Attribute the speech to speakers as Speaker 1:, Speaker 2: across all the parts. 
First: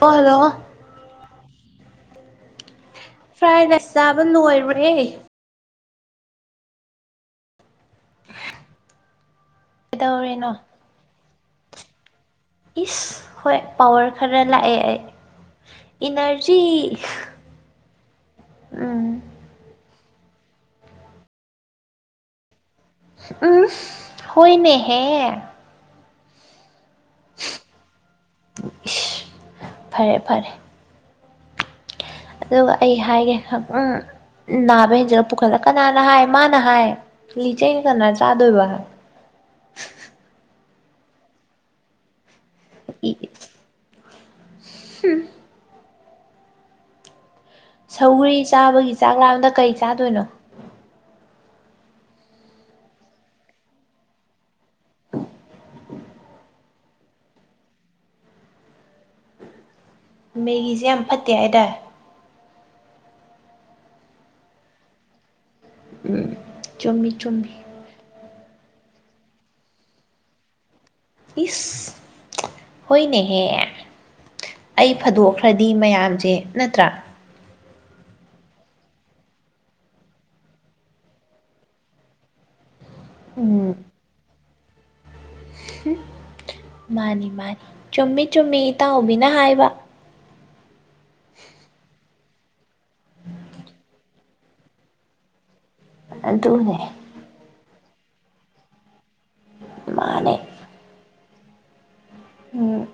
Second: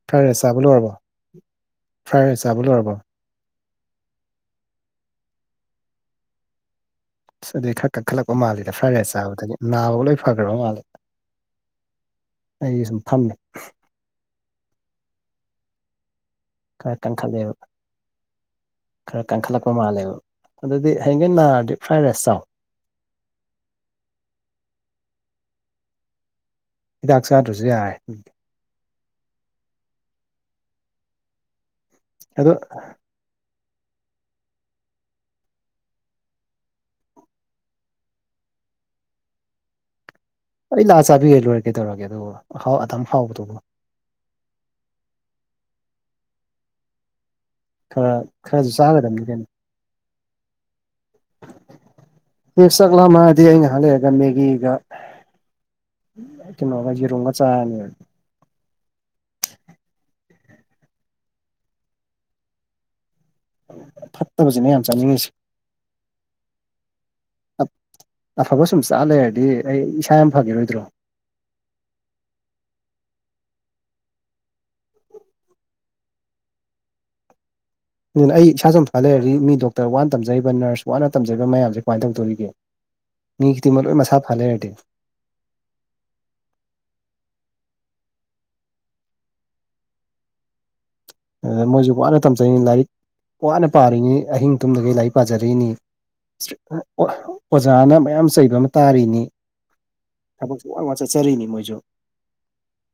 Speaker 1: Hello
Speaker 2: fry
Speaker 1: hello
Speaker 2: rice ꯆꯥꯕ ꯂꯣꯏꯔꯕ fry rice ꯆꯥꯕ ꯂꯣꯏꯔꯕꯣ
Speaker 1: ꯐ꯭ꯔꯥꯏ ꯔꯥꯏꯁ ꯆꯥꯕ ꯂꯣꯏꯔꯨꯔꯦ꯫
Speaker 2: ꯑ ꯑꯗꯨꯩ ꯈꯔ ꯀꯛꯈꯠꯂꯛꯄ ꯃꯥꯜꯂꯤꯦꯗ ꯐ꯭ꯔꯥꯏ ꯔꯥꯏꯁ ꯆꯥꯕꯗꯒꯤ ꯅꯥꯕ ꯂꯣꯏ ꯐꯈ꯭ꯔꯕ
Speaker 1: ꯀꯩꯗꯧꯔꯤꯅꯣ
Speaker 2: ꯃꯥꯜꯂꯦ꯫ ꯑꯩꯒꯤ ꯁꯨꯝ
Speaker 1: ꯏꯁ
Speaker 2: ꯐꯝꯃꯦ
Speaker 1: ꯍꯣꯏ ꯄꯋꯥꯔ ꯈꯔ ꯂꯥꯛꯑꯦ ꯑꯩ ꯏꯅꯔꯖꯤ
Speaker 2: ꯈꯔ ꯀꯟꯈꯠꯂꯦꯕ
Speaker 1: ꯎꯝ
Speaker 2: ꯈꯔ ꯀꯟꯈꯠꯂꯛꯄ ꯃꯥꯜꯂꯦꯕ ꯑꯗꯨꯗꯤ ꯍꯌꯦꯡ ꯅꯥꯔꯗꯤ ꯐ꯭ꯔꯥꯏ ꯔꯥꯏꯁ ꯆꯥꯎ
Speaker 1: ꯎꯝ ꯍꯅꯦ ꯍꯦ
Speaker 2: ꯍꯤꯗꯥꯛ ꯆꯥꯗ꯭ꯔꯁꯨ ꯌꯥꯔꯦ꯫
Speaker 1: ꯏꯁ ꯐꯔꯦ ꯐꯔꯦ꯫
Speaker 2: ꯑꯗꯣ
Speaker 1: ꯑꯗꯨꯒ ꯑꯩ ꯍꯥꯏꯒꯦ ꯎꯝ ꯅꯥꯕ ꯍꯦꯟꯖꯤꯜꯂ ꯄꯨꯈꯠꯂꯒ ꯀꯅꯥꯅ ꯍꯥꯏ ꯃꯥꯅ ꯍꯥꯏ ꯂꯤꯆꯅ ꯀꯅꯥꯅ ꯆꯥꯗꯣꯏꯕ
Speaker 2: ꯑꯩ ꯂꯥꯛ ꯆꯥꯕꯤꯒꯦ ꯂꯣꯏꯔꯀꯦ ꯇꯧꯔꯒꯦ ꯑꯗꯨꯕꯨꯥꯎ ꯑꯗꯨꯝ ꯍꯥꯎꯕꯗꯨꯕꯨ
Speaker 1: ꯍꯨꯝ
Speaker 2: ꯈꯔ
Speaker 1: ꯁꯧꯒ꯭ꯔꯤ
Speaker 2: ꯈꯔꯁꯨ
Speaker 1: ꯆꯥꯕꯒꯤ ꯆꯥꯛ
Speaker 2: ꯆꯥꯒꯗꯕꯅꯤ ꯀꯩꯅꯣ
Speaker 1: ꯂꯥꯝꯗ ꯀꯩ ꯆꯥꯗꯣꯏꯅꯣ
Speaker 2: ꯑꯦ ꯆꯥꯛꯂꯥꯃꯗꯤ ꯑꯩꯅ ꯍꯜꯂꯛꯑꯒ ꯃꯦꯒꯤꯒ ꯀꯩꯅꯣ ꯌꯦꯔꯨꯃ ꯒꯥ ꯆꯥꯔꯥꯅꯤ꯫
Speaker 1: ꯃꯦꯒꯤꯁꯦ ꯌꯥꯝ ꯐꯠꯇꯦ ꯍꯥꯏꯇꯏ
Speaker 2: ꯐꯠꯇꯕꯁꯤꯅꯦ ꯌꯥꯝ ꯆꯪꯅꯤꯡꯉꯁꯦ꯫
Speaker 1: ꯎꯝ ꯆꯨꯝꯃꯤ ꯆꯨꯝꯃꯤ꯫
Speaker 2: ꯑꯐꯕ ꯁꯨꯝ ꯆꯥ ꯂꯩꯔꯗꯤ ꯑꯩ ꯏꯁꯥ ꯌꯥꯝ ꯐꯈꯤꯔꯣꯏꯗ꯭ꯔꯣ꯫
Speaker 1: ꯏꯁ ꯍꯣꯏꯅꯤꯍꯦ ꯑꯩ ꯐꯥꯗꯣꯛꯈ꯭ꯔꯗꯤ ꯃꯌꯥꯝꯁꯦ ꯅꯠꯇ꯭ꯔꯥ
Speaker 2: ꯑꯗꯨꯅ ꯑꯩ ꯏꯁꯥ ꯁꯨꯝ ꯐ ꯂꯩꯔꯗꯤ ꯃꯤ ꯗꯣꯛꯇꯔ ꯋꯥꯅ ꯇꯝꯖꯔꯤꯕ ꯅꯔꯁ ꯋꯥꯠꯅ ꯇꯝꯖꯔꯤꯕ ꯃꯌꯥꯝꯁꯦ ꯀꯃꯥꯏꯅ ꯇꯧꯗꯣꯔꯤꯒꯦ꯫ ꯃꯤ
Speaker 1: ꯎꯝ
Speaker 2: ꯃꯁ ꯐꯔ ꯂꯩꯔꯗꯤ꯫
Speaker 1: ꯃꯥꯅꯤ ꯃꯥꯅꯤ ꯆꯨꯝꯃꯤ ꯆꯨꯝꯃꯤ ꯏꯇꯥꯎꯍꯕꯤꯅ ꯍꯥꯏꯕ
Speaker 2: ꯑꯗ ꯃꯣꯏꯁꯨ ꯋꯥꯅ ꯇꯝꯖꯔꯤꯅꯤ ꯂꯥꯏꯔꯤꯛ ꯋꯥꯅ ꯄꯥꯔꯤꯅꯤ ꯑꯍꯤꯡ ꯇꯨꯝꯗꯒꯤ ꯂꯥꯏꯔꯤꯛ ꯄꯥꯖꯔꯛꯏꯅꯤ꯫
Speaker 1: ꯑꯗꯨꯅꯦ
Speaker 2: ꯑꯣꯖꯥꯅ ꯃꯌꯥꯝ ꯆꯩꯕ ꯑꯃ ꯇꯥꯔꯤꯅꯤ꯫
Speaker 1: ꯃꯥꯅꯦ꯫
Speaker 2: ꯊꯕꯛ ꯋꯥ ꯋꯥ ꯆꯠꯆꯔꯤꯅꯤ ꯃꯣꯏꯁꯨ
Speaker 1: ꯎꯝ